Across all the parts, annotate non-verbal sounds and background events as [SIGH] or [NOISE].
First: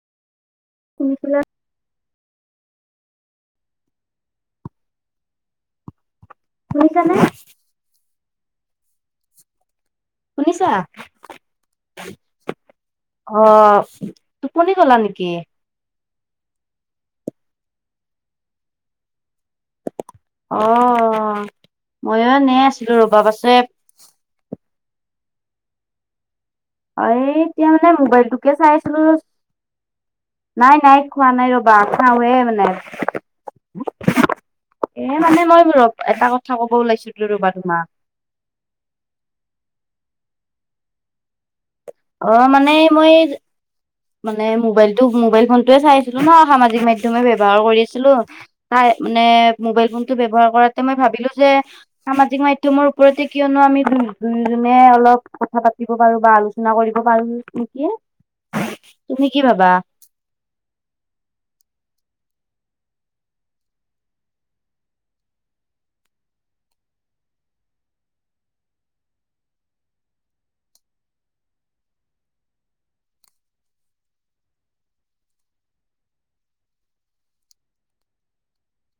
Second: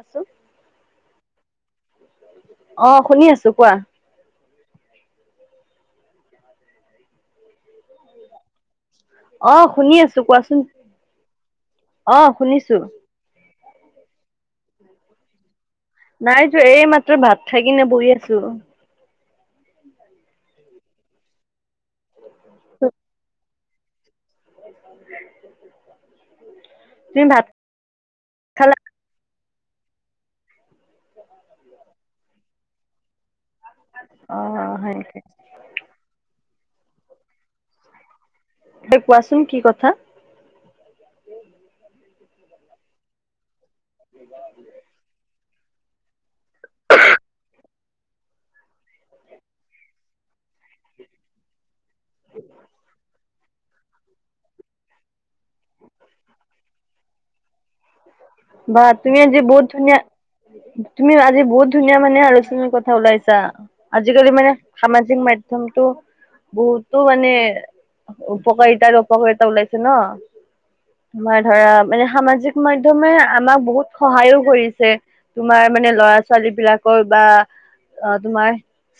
আছোঁ শুনিছিলা অঁ, শুনি আছো কোৱা। শুনিছানে? অহ শুনি আছো কোৱাচোন। শুনিছা? অ, শুনিছো। অ, টোপনি গলা নেকি? নাই যোৱা। এই মাত্ৰ ভাত খাই কিনে বহি আছোঁ। অঁ, মইয়ো এনেই আছিলো ৰবা। পাছে [INAUDIBLE] অ তুমি ভাত এতিয়া মানে মোবাইলটোকে চাই খালা আছিলো নাই, নাই। খোৱা নাই ৰবা। খাওঁহে মানে। অ হয় এ নেকি মানে মই ৰ এটা কথা কব ওলাইছিলোঁ ৰ'বা তোমাক। এ, কোৱাচোন কি কথা? অ মানে মই মানে মোবাইলটো মোবাইল ফোন টোয়ে চাই আছিলো ন, সামাজিক মাধ্যমে ব্যৱহাৰ কৰি আছিলো। তাই মানে মোবাইল ফোনটো ব্যৱহাৰ কৰাতে মই ভাবিলো যে সামাজিক মাধ্যমৰ ওপৰতে কিয়নো আমি দু দুয়োজনে অলপ কথা পাতিব পাৰো বা আলোচনা কৰিব পাৰো নেকি? বা তুমি আজি কি বহুত ভাবা ধুনীয়া তুমি আজি বহুত ধুনীয়া মানে আৰু ভাল কথা ওলাইছা। আজিকালি মানে সামাজিক মাধ্যমটো বহুতো মানে উপকাৰিতা আৰু অপকাৰিতা ওলাইছে ন? তোমাৰ ধৰা মানে সামাজিক মাধ্য মে আমাক বহুত সহায়ো কৰিছে তোমাৰ মানে ল'ৰা ছোৱালী বিলাকৰ বা অ তোমাৰ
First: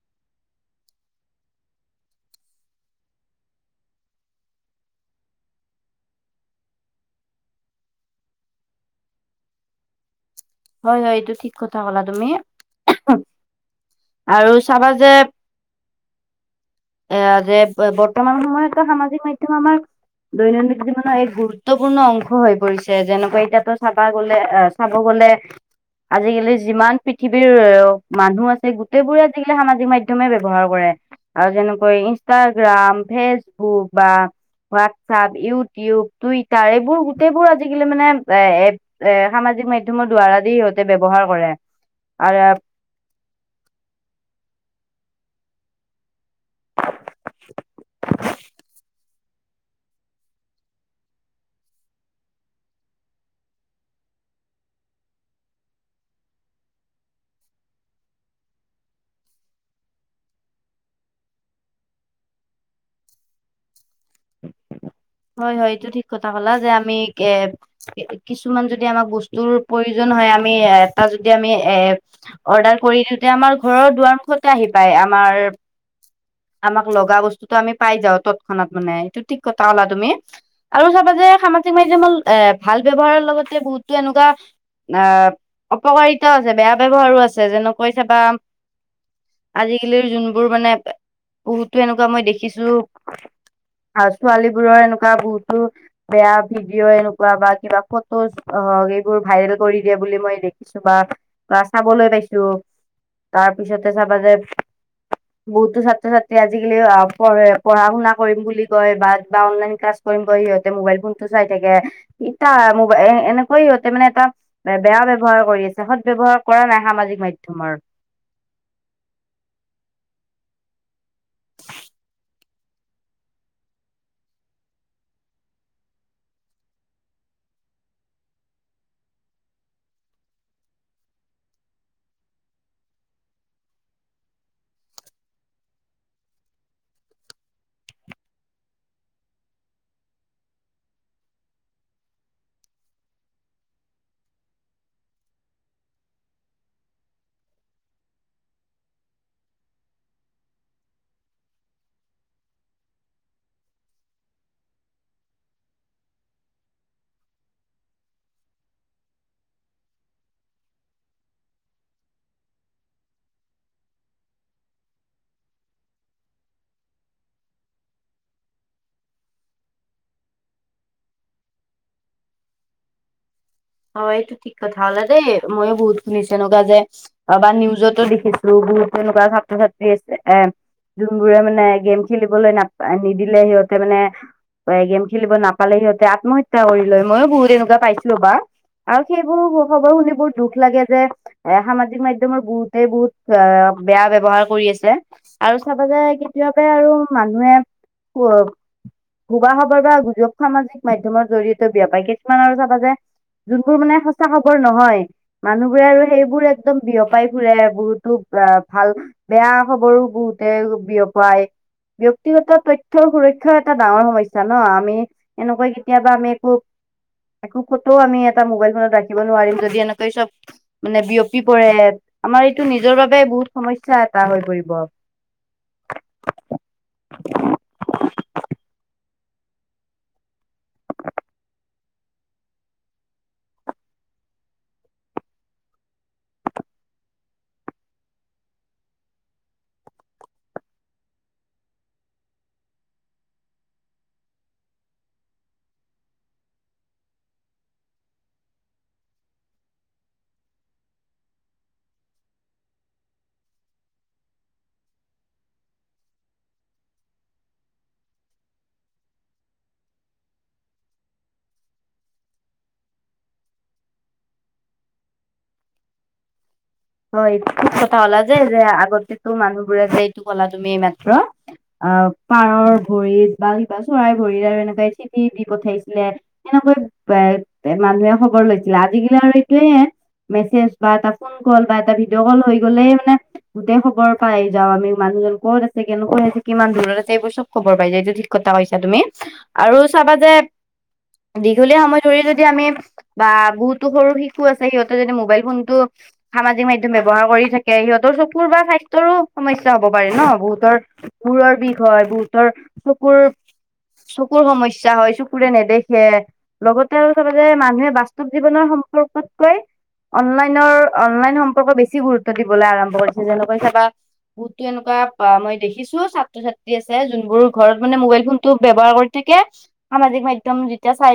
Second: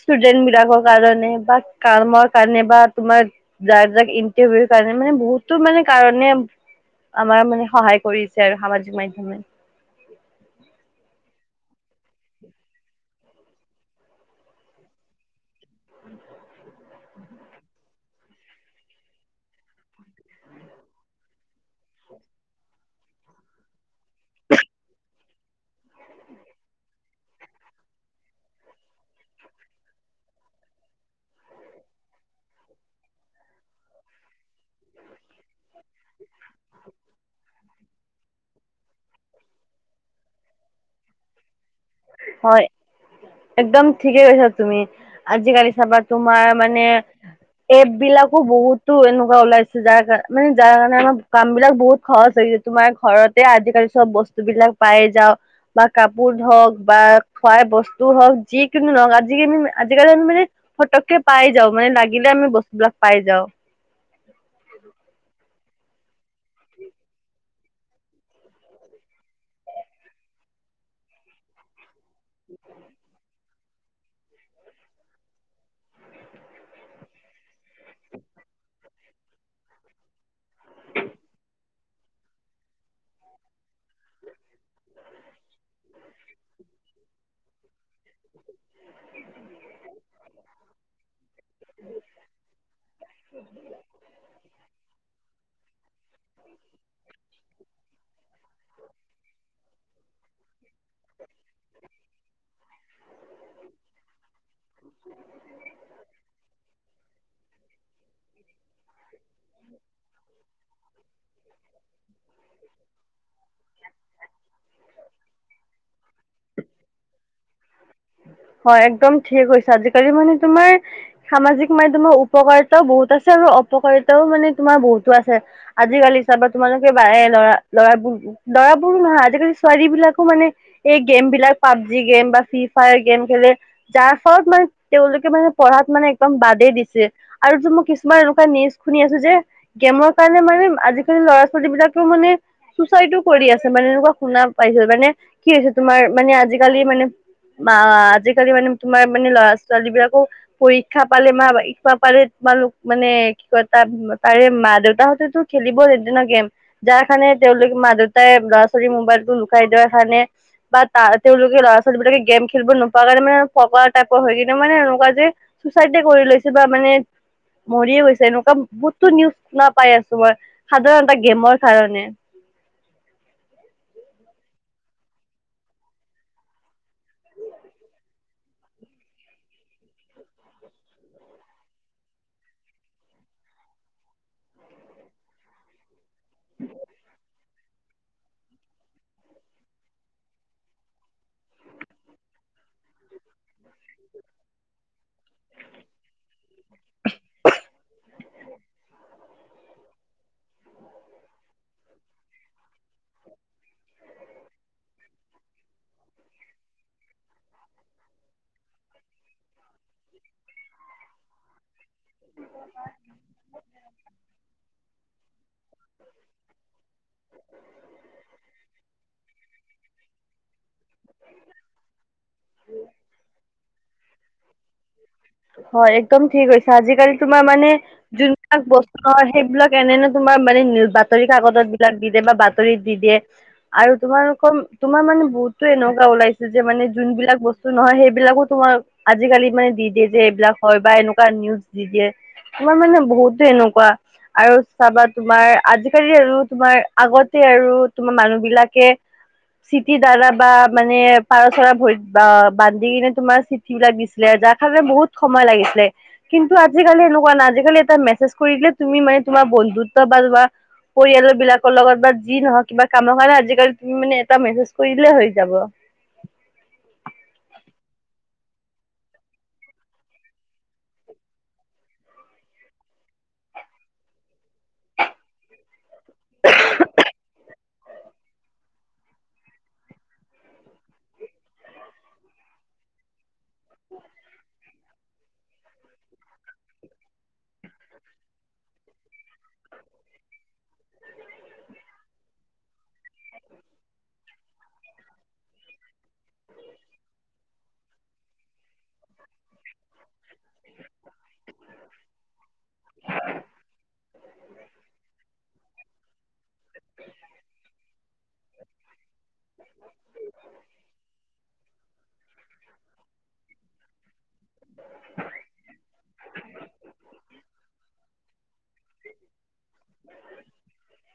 ষ্টুডেন্ট বিলাকৰ কাৰণে বা কামৰ কাৰণে বা তোমাৰ যাৰ যাক ইন্টাৰভিউৰ কাৰণে মানে বহুতো মানে কাৰণে আমাৰ মানে সহায় কৰিছে আৰু সামাজিক মাধ্যমে। হয়, হয়। এইটো ঠিক কথা কলা তুমি। আৰু চাবা যে [INAUDIBLE] এয়া যে বৰ্তমান সময়তটো সামাজিক মাধ্যম আমাৰ দৈনন্দিন জীৱনৰ এক গুৰুত্বপূৰ্ণ অংশ হৈ পৰিছে যেনেকুৱা এতিয়াতো চাবা গলে আহ চাব গ'লে আজিকালি যিমান পৃথিৱীৰ মানুহ আছে গোটেই বোৰে আজিকালি সামাজিক মাধ্যমে ব্যৱহাৰ কৰে। আৰু যেনে। ইনষ্টাগ্ৰাম, ফেচবুক বা হোৱাটছপ, ইউটিউব। তই তাৰে এইবোৰ গোটেইবোৰ আজিকালি মানে এ এপ এ সামাজিক মাধ্যমৰ দ্বাৰা দি সিহঁতে ব্যৱহাৰ কৰে। [UNINTELLIGIBLE] হয় একদম ঠিকে কৈছা তুমি আজিকালি চাবাত তোমাৰ মানে এপ বিলাকো বহুতো এনেকুৱা ওলাইছে যাৰ কাৰ মানে যাৰ কাৰণে আমাৰ কাম বিলাক বহুত খৰচ হৈছে তোমাৰ ঘৰতে আজিকালি চব বস্তু [UNINTELLIGIBLE] বস্তু বিলাক পাই যাওঁ বা কাপোৰ ধওক [UNINTELLIGIBLE] বাহ, খুৱাই বস্তু হওক যিকিনো নহওক আজিকালি আজিকালি মানে ফটককে পাই যাওঁ মানে [UNINTELLIGIBLE] মানে লাগিলে আমি বস্তুবিলাক পাই যাওঁ [INAUDIBLE] হয় হয় এইটো ঠিক কথা কলা। যে আমি এ কিছুমান যদি আমাক বস্তুৰ প্ৰয়োজন হয় আৰু এটা যদি আমি এ অৰ্ডাৰ কৰি দিও তেতিয়া আমাৰ ঘৰৰ দুৱাৰ মুখতে আহি পায় আমাৰ। আমাক লগা বস্তুতটো আমি পাই যাও তৎক্ষণাত মানে এইটো টিক কটা কলা তুমি। [UNINTELLIGIBLE] তুমি আৰু চাবা যে সামাজিক মাধ্যমৰ এ ভাল ব্যৱহাৰৰ লগতে বহুতো এনেকুৱা আহ অপকাৰিতাও আছে বেয়া ব্যৱহাৰো আছে যেনেকৈ চ বা [UNINTELLIGIBLE] আজিকালিৰ যোনবোৰ মানে বহুতো এনেকুৱা মই দেখিছো। আৰু ছোৱালী এনেকুৱা বহুতো বেয়া ভিডিঅ' এনেকুৱা বা কিবা ফটো ভাইৰেল কৰি দিয়ে বুলি মই দেখিছো বা বা চাবলৈ পাইছো তাৰ পিছতে চাবা যে। বহুতো ছাত্ৰ ছাত্ৰী আজিকালি অঁ পঢ়ে পঢ়া শুনা কৰিম বুলি কয় বা অনলাইন ক্লছ কৰি সিহঁতে মোবাইল ফোনতটো চাই থাকে ইতা মোবাই এনেকৈ সিহতে মানে এটা [UNINTELLIGIBLE] বেয়া ব্যৱহাৰ কৰি আছে। সৎ ব্যৱহাৰ কৰা নাই সামাজিক মাধ্যমৰ। [UNINTELLIGIBLE] হয় একদম ঠিক হৈছে। আজিকালি মানে তোমাৰ সামাজিক মাধ্যমৰ উপকাৰিতাও বহুত আছে ৰ। [UNINTELLIGIBLE] অপকাৰিতাও মানে তোমাৰ বহুতো আছে আজিকালি হিচাপে তোমালোকে ব লৰা লৰাবোৰ। [UNINTELLIGIBLE] লৰা বোৰো নহয় আজিকালি ছোৱালী বিলাকো মানে এই গেম বিলাক পাবজি গেম বা ফ্ৰি [UNINTELLIGIBLE] গেম খেলি যাৰ ফলত মানে তেওঁলোকে মানে পঢ়াত মানে একদম বাদেই দিছে আৰু [UNINTELLIGIBLE] মই কিছুমান এনেকুৱা নিজ শুনি আছো যে গেমৰ কাৰণে মানে আজিকালি ল'ৰা ছোৱালী বিলাকেও মানে। চুচাইডো কৰি আছে মানে এনেকুৱা শুনা পাইছে মানে কি হৈছে তোমাৰ মানে আজিকালি মানে [UNINTELLIGIBLE] ম আজিকালি মানে তোমাৰ মানে ল'ৰা ছোৱালী বিলাকো পৰীক্ষা পালে মাা পালে। [UNINTELLIGIBLE] তোমালোক মানে কি কয় তা তাৰে মা দেউতাহঁতেতো খেলিব এদিনা গেম যাৰ কাৰানে [UNINTELLIGIBLE] তেওঁলোকে মা দেউতাই ল'ৰা ছোৱালীৰ মোবাইলতটো লুকাই দিয়া এখানে বা ত তেওঁলোকে ল'ৰা ছোৱালী বিলাকে [UNINTELLIGIBLE] গেম খেলিব নোপোৱাৰ কাৰণে মানে পকাৰ টাইপৰ হয় কিন্ত মানে এনেকুৱা যে চুচাইড কৰি লৈছে বা মানে [UNINTELLIGIBLE] মৰিয়ে গৈছে এনেকুৱা বহুততো নিউজ শুনা পাই আছো মই সাধাৰণ গেমৰ কাৰণে [UNINTELLIGIBLE] [INAUDIBLE] অ এইটো ঠিক কথা হলে দেই ময়ো বহুত শুনিছো এনেকুৱা যে বা নিউজতো লিখিছো [UNINTELLIGIBLE] টো তেনেকুৱা ছাত্ৰ ছাত্ৰী আছে। এ। যোনবোৰে মানে গেম খেলিবলৈ নাপা নিদিলে সিহঁতে মানে [UNINTELLIGIBLE] গেম খেলিব নাপালে সিহঁতে আত্মহত্যা কৰি লয় ময়ো বহুত এনেকুৱা পাইছিলো বা আৰু সেইবোৰ খবৰ শুনি বহুত দুখ লাগে যে এ সামাজিক মাধ্যমৰ বহুতেই বহুত বেয়া ব্যৱহাৰ কৰি আছে আৰু চাব যে কেতিয়াবা আৰু মানুহে উ। সবা খবৰ বা গুজব সামাজিক মাধ্যমৰ জৰিয়তে বেয়া পায় কিছুমান আৰু চাবা যে - [UNINTELLIGIBLE] যোনবোৰ মানে সঁচা খবৰ নহয় মানুহবোৰে আৰু সেইবোৰ একদম বিয়পাই ফুৰে বহুতো [UNINTELLIGIBLE] ভাল বেয়া খবৰো বহুতে বিয়পাই। ব্যয়ক্তিগত তথ্যয়ৰ সুৰক্ষা এটা ডাঙৰ সমস্যা ন আমি। এনেকৈ কেতিয়াবা আমি একো একো কতও আমি। ত ৰাখিব নোৱাৰিম যদি এনেকৈ চব মানে বিয়পি পৰে। আমাৰ এইটো নিজৰ বাবে বহুত সমস্যা এটা হৈ পৰিব। হয় একদম ঠিক হৈছে। আজিকালি তোমাৰ মানে যোনবিলাক বস্তু অ সেইবিলাক এনে ন তোমাৰ মানে বাতৰি কাগজত বিলাক দি দিয় বা বাতৰিত দি দিয়ে আৰু তোমালোকৰ তোমাৰ মানে বহুতো এনেকুৱা ওলাইছে যে মানে যোন বিলাক বস্তু নহয় সেইবিলাকো তোমাৰ আজিকালি মানে দি দিয়ে যে এইবিলাক হয় বা এনেকুৱা নিউজ দি দিয়ে তোমাৰ মানে বহুতে এনেকুৱা আৰু চাবা তোমাৰ আজিকালি আৰু তোমাৰ আগতে আৰু তোমাৰ মানুহ বিলাকে। চিঠি দ্বাৰা বা মানে পাৰ চৰা ভৰিত বা বান্ধি কিনে তোমাৰ চিঠি বিলাক দিছিল। যাৰ কাৰণে বহুত সময় লাগিছিলে কিন্তু আজিকালি এনেকুৱা নাই আজিকালি এটা মেছেজ কৰি দিলে তুমি মান তোমাৰ বন্ধুত্ব বা তোমাৰ পৰিয়াল বিলাকৰ লগত বা যি নহওক কিবা কামৰ কাৰণে আজিকালি তুমি মানে এটা মেছেজ কৰিলে হৈ যাব [INAUDIBLE] হয় এইটো কথা হলা যে যে আগতেতো মানুহবোৰে যে এইটো কলা তুমি এই মাত্ৰ অ পাৰৰ ভৰিত বা কিবা চৰাই ভৰিত আৰু এনেকে চিটি দি পঠাইছিলে এনেকৈ এ এ মানুহে খবৰ লৈছিলে আজিিকালি আৰু এইটোয়েে মেছেজ বা এটা ফোন কল বা এটা ভিডিঅ' কল হৈ গ'লে মানে গোটেই খবৰ পাই যাও আমি মানুহজন ক'ত আছে কেনেক কৈ আছে কিমান দূৰত আছে এইবোৰ চব খবৰ পাই যায় এইটো ঠিক কথা কৈছা তুমি আৰু চাবা যে দীঘলীয়া সময় ধৰি যদি আমি বা বহুতো সৰু শিশু আছে সিহঁতে যদি মোবাইল ফোনটো সামাজিক মাধ্যম ব্যৱহাৰ কৰি থাকে সিহঁতৰ চকুৰ বা স্বাস্থ্যৰো সমস্যা হব পাৰে ন বহুতৰ মুৰৰ বিষ হয় বহুতৰ চকুৰ চকুৰ সমস্যা হয় চকুৰে নেদেখে লগতে আৰু চবে যে মানুহে বাস্তৱ জীৱনৰ সম্পৰ্কতকৈ অনলাইনৰ অনলাইন সম্পৰ্ক বেছি গুৰুত্ব দিবলৈ আৰম্ভ কৰিছে যেনেকৈ চাবা বহুতো এনেকুৱা মই দেখিছো ছাত্ৰ ছাত্ৰী আছে যোনবোৰ ঘৰত মানে মোবাইল ফোনতটো ব্যৱহাৰ কৰি থাকে। সামাজিক মাধ্যম যেতিয়া চাই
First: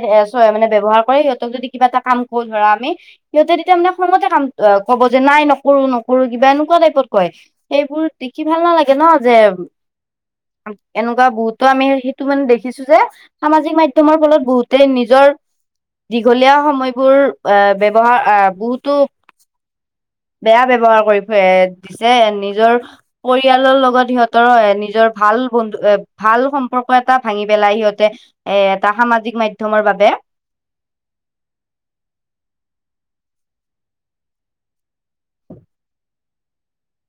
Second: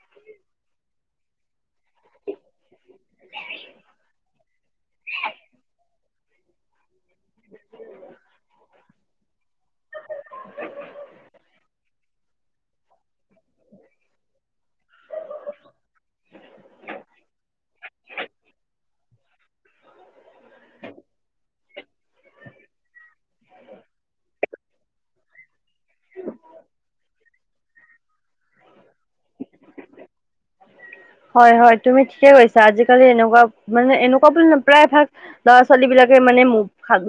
মানে ব্য্ৱহাৰ কৰে সিহঁতক যদি কিবা এটা কাম কৰো ধৰা আমি সিহঁতে তেতিয়া মানে খঙতে কাম অ কব যে নাই নকৰো নকৰো কিবা এনেকুৱা টাইপত কয় সেইবোৰ দেখি ভাল নালাগে ন যে এনেকুৱা বহুতো আমি সেইটো মানে দেখিছো যে সামাজিক মাধ্যমৰ ফলত বহুতে নিজৰ। দীঘলীয়া সময়বোৰ আহ ব্যৱহাৰ আহ বহুতো বেয়া ব্ৱহাৰ কৰি দিছে নিজৰ পৰিয়ালৰ লগত সিহঁতৰ নিজৰ ভ ভাল বন্ধু এ ভাল সম্পৰ্ক এটা ভাঙি পেলাই সিহঁতে এটা সামাজিক মাধ্যমৰ বাবে। [INAUDIBLE] হয় হয় তুমি ঠিকে কৈছা। আজিকালি এনেকুৱা মানে এনেকুৱা বুলি ন প্ৰায় ভাগ ল'ৰা ছোৱালী বিলাক। মানে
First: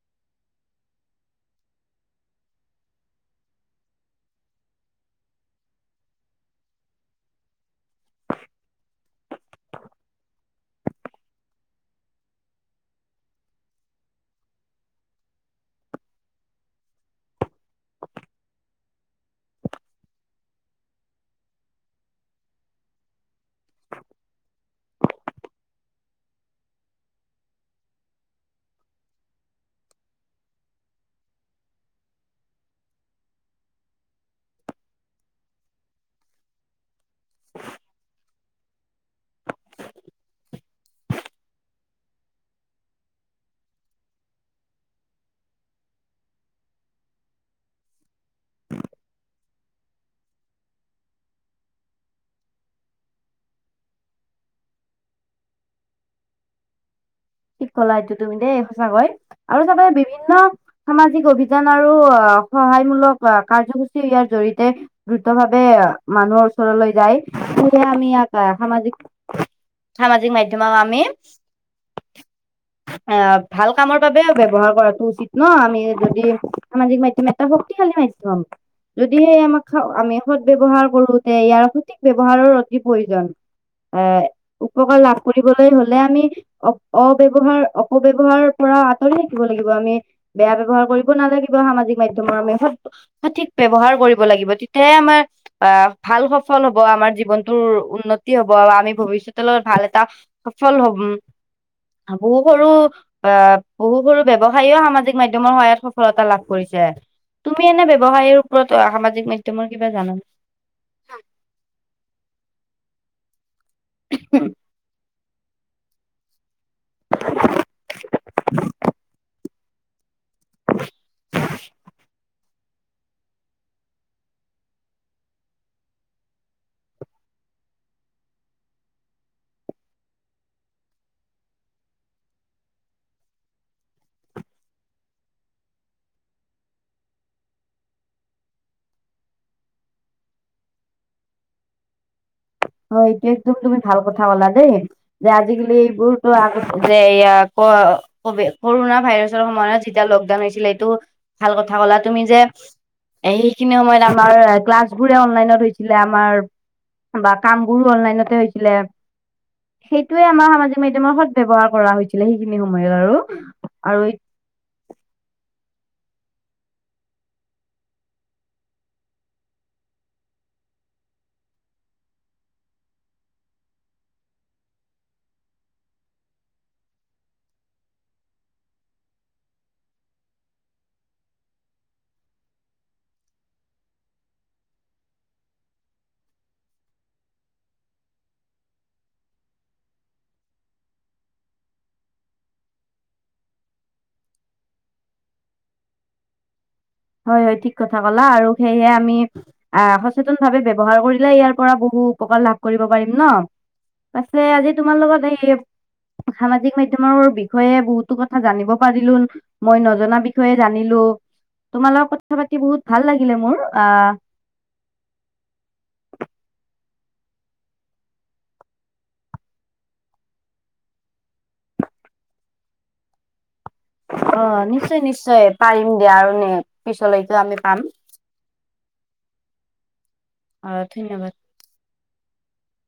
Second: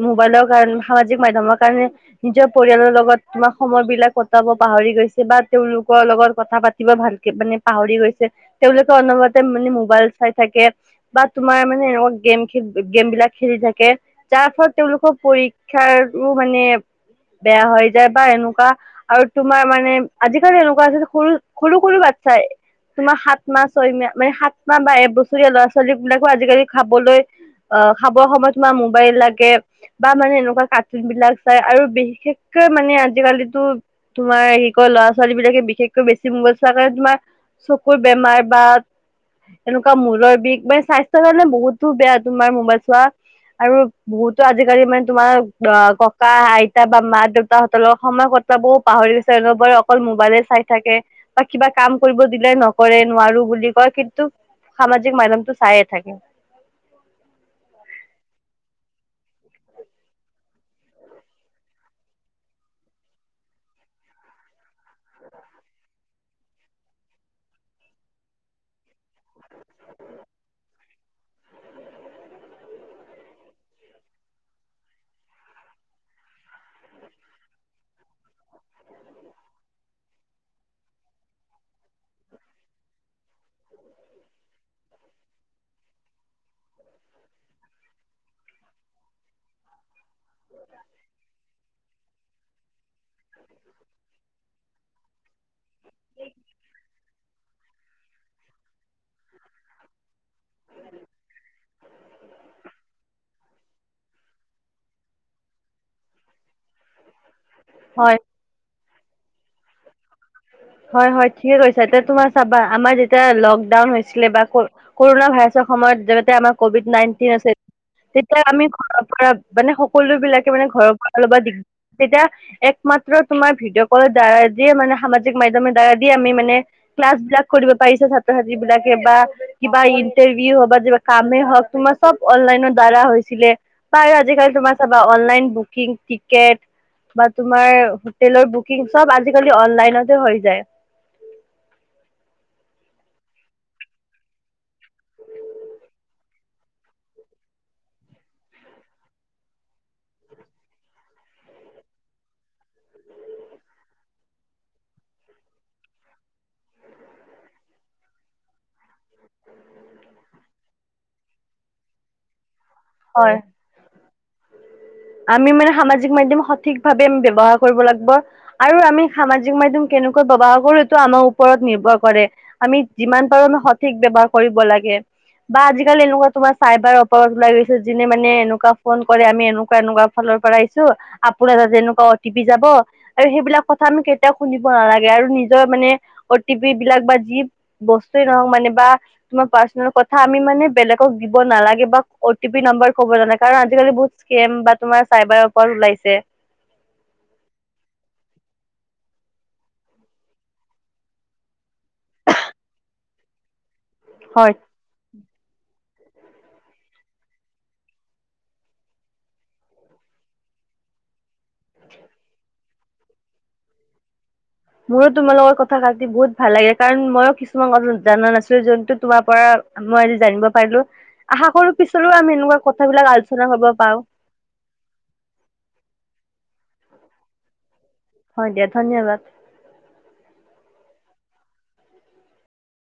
মোবাইলৰ কাৰণ সামাজিক মাধ্যমৰ কাৰণে নিজৰ পৰিয়ালৰ লগত তোমাৰ সময় দি বিলাক কটাব পাহৰি গৈছে বা তেওঁলোকৰ লগত কথা পাতিব ভালকে মানে পাহৰি গৈছে। তেওঁলোকে অনবতে মানে মোবাইল চাই থাকে। বাহ তোমাৰ মানে এনেকুৱা গেম গেম বিলাক খেলি থাকে যাৰ ফলত তেওঁলোকৰ পৰীক্ষা তাৰ মানে বেয়া হৈ যায় বা এনেকুৱা আৰু তোমাৰ মানে আজিকালি এনেকুৱা আছে সৰু সৰু সৰু বাটচা আচছাই তোমাৰ হাত সাত মাহ ছয় মাহ মানে সাত মাহ বা এবছৰীয়া ল'ৰা ছোৱালী বিলাকো আজিকালি খাবলৈ অ খাবৰ সময়ত তোমাৰ মোবাইল লাগে। বা মানে এনেকুৱা কাৰ্টুন বিলাক চাই আৰু বিশেষকে মানে আজিকালিতো তোমাৰ হেৰি ক ল'ৰা ছোৱালী বিাকে বিশেষকৈ বেছি মোৱাইল চোৱা কাৰণে তোমাৰ চকুৰ বেমাৰ বা এনেকুৱা মূলৰ বিষ বা স্বাস্থ্যৰ কাৰণে বহুতো বেয়া তোমাৰ মোৱাইল চোৱা, আৰু বহুতো আজিকালি মানে তোমাৰ ককা আইতা বা মা দেউতাহঁতৰ লগৰ সময় কথা পঢ়াবোৰ পাহৰি গৈছে অনবৰে অকল মোবাইলে চাই থাকে বা কিবা কাম কৰিব দিলে নক কৰে নোৱাৰো বুলি কয় কিন্তু সামাজিক মাধ্যমটো চাইএ থাকে। ঠিক কলা এইটো তুমি দেই সঁচাকৈ আৰু চবে বিভিন্ন সামাজিক অভিযান আৰু অৱ সহায়মূলক কাৰ্যসূচী ইয়াৰ জৰি়য়তে দ্ৰুত ভাৱে মানুহৰ ওচৰলৈ যায় সেয়ে আমি সামাজিক সামাজিক মাধ্যমক আমি [UNINTELLIGIBLE] অ ভাল কামৰ বাবে ব্যৱহাৰ কৰাটো উচিত ন আমি যদি সামাজিক মাধ্যম এটা শক্তিশালী [UNINTELLIGIBLE] যদিহে আমাক আমি সৎ ব্যয়ৱহাৰ কৰোতে ইয়াৰ সঠিক ব্যৱহাৰৰ অতি প্ৰয়োজন এ উপকাৰ লাভ কৰিবলৈ হ'লে আমি অব্যহাৰ অপব্যৱহাৰৰ পৰা আঁতৰি থাকিব লাগিব আমি বেয়া ব্যৱহাৰ কৰিব নালাগিব সামাজিক মাধ্যম তোমাৰ সঠিক ব্যৱহাৰ কৰিব লাগিব তেতিয়াহে আমাৰ আহ ভাল সফল হ'ব আমাৰ জীৱন তৰ উন্নতি হব বা আমি ভৱিষ্যতৰ লগত ভাল এটা সফল হব বহু সৰু আহ বহু সৰু ব্যৱসায়ীৰ সামাজিক মাধ্যমৰ সহায়ত সফলতা লাভ তুমি এনে হয়, ব্যৱসায়ৰ ওপৰত সামাজিক মাধ্যমত কিবা জানানে হয় হয় ঠিকে কৈছা এতিয়া তোমাৰ চাবা আমাৰ যেতিয়া লকডাউন হৈছিলে বা কৰোনা ভাইৰাছ সময়ত যেনেতে আমাৰ কভিড নাইণ্টিন আছে তেতিয়া আমি ঘৰৰ পৰা মানে সকলো বিলাকে মানে ঘৰৰ পৰা অলপ দি তেতিয়া এক মাত্ৰ তোমাৰ ভিডিঅ' ক'লৰ দ্বাৰা দিয়ে মানে সামাজিক মাধ্যমত মাধ্যমৰ দ্বাৰা দি আমি মানে ক্লাছ বিলাক কৰিব পাৰিছো ছাত্ৰ ছাত্ৰী বিলাকে বা কিবা ই [UNINTELLIGIBLE] কামেই হওক তোমাৰ চব অনলাইনৰ দ্বাৰা হৈছিলে বাৰ আজিকালি তোমাৰ চাবা অনলাইন লাইন বুকিং টিকেট বা তোমাৰ হোটেলৰ বুকিং চব আজিকালি অনলাইনত হৈ যায় এইটো একদম তুমি ভাল কথা কলা দেই যে আজিকালি এইবোৰতো আগ যে ক ক কৰোণনা ভাইৰাছৰ সময়ত যেতিয়া লকডাউন হৈছিলে সেইটো ভাল কথা কলা তুমি যে এইখিনি সময়ত আমাৰ ক্লাছ বোৰে অনলাইনত হৈছিলে আমাৰ কাম বোৰো অনলাইনতে হৈছিলে সেইটোয়ে আমাৰ সামাজিক মাধ্যমৰ সদ ব্যৱহাৰ কৰা হৈছিলে সেইখিনি সময়ত আৰু হয় আৰু আমি মানে সামাজিক মাধ্যম সঠিক ভাৱে আমি ব্যৱহাৰ কৰিব লাগিব আৰু আমি সামাজিক মাধ্যম কে তেনেকুৱা [UNINTELLIGIBLE] আনৰ ওপৰত নিৰ্ভৰ কৰে আমি যিমান পাৰো আমি সঠিক ব্যৱহাৰ কৰিব লাগে। বা আজিকালি এনেকুৱা তোমাৰ চাইবাৰ অপৰাধ ওলাই গৈছে যিনে মানে এনেকুৱা ফোন কৰে আমি এনো এনেকোৱা ফালৰ পৰা আহিছো আপোনাৰ তাতে এনেকুৱা অ টি পি যাব আৰু সেইবিলাক কথা আমি কেতিয়াও শুনিব নালাগে নিজৰ মানে অ টি পি বিলাক বা যি বস্ত নহওঁক মানে বা তোমাৰ পাছৰ্ডত কথা আমি মানে বেলেগক দিব নালাগে বা অ টি পি নাম্বাৰ ক'ব নালাগে কাৰণ আজিকালি বহুত কেম বা তোমাৰ চাইবাৰৰ ওপৰত ওলাইছে হয় হয় ঠিক কথা কলা আৰু সেয়হে আমি আহ সচেতন ভাৱে ব্যৱহাৰ কৰিলে ইয়াৰ পৰা বহুত উপকাৰ লাভ কৰিব পাৰিম ন পাছে হয় আজি তোমাৰ লগত এই সামাজিক মাধ্যমৰ বিষয়ে বহুতো কথা জানিব পাৰিলো মই নজনা বিষয়ে জানিলো তোমাৰ লগত কথা পাতি বহুত ভাল লাগিলে মোৰ আহ মোৰো তোমাৰ লগত কথা পাতি বহুত ভাল লাগিলে কাৰণ ময়ো কিছুমান কথা জাননা নাছিলো যোনটো তোমাৰ পৰা মই আজি জানিব পাৰিলো আশা কৰো পিছতও আমি এনেকুৱা ক বিলাক আলোচনা হব অ নিশ্চয় নিশ্চয় পাৰিম দিয়া আৰু নে পিছলৈকে আমি পাম হয় দিয়া ধন্যবাদ অ ধন্যবাদ।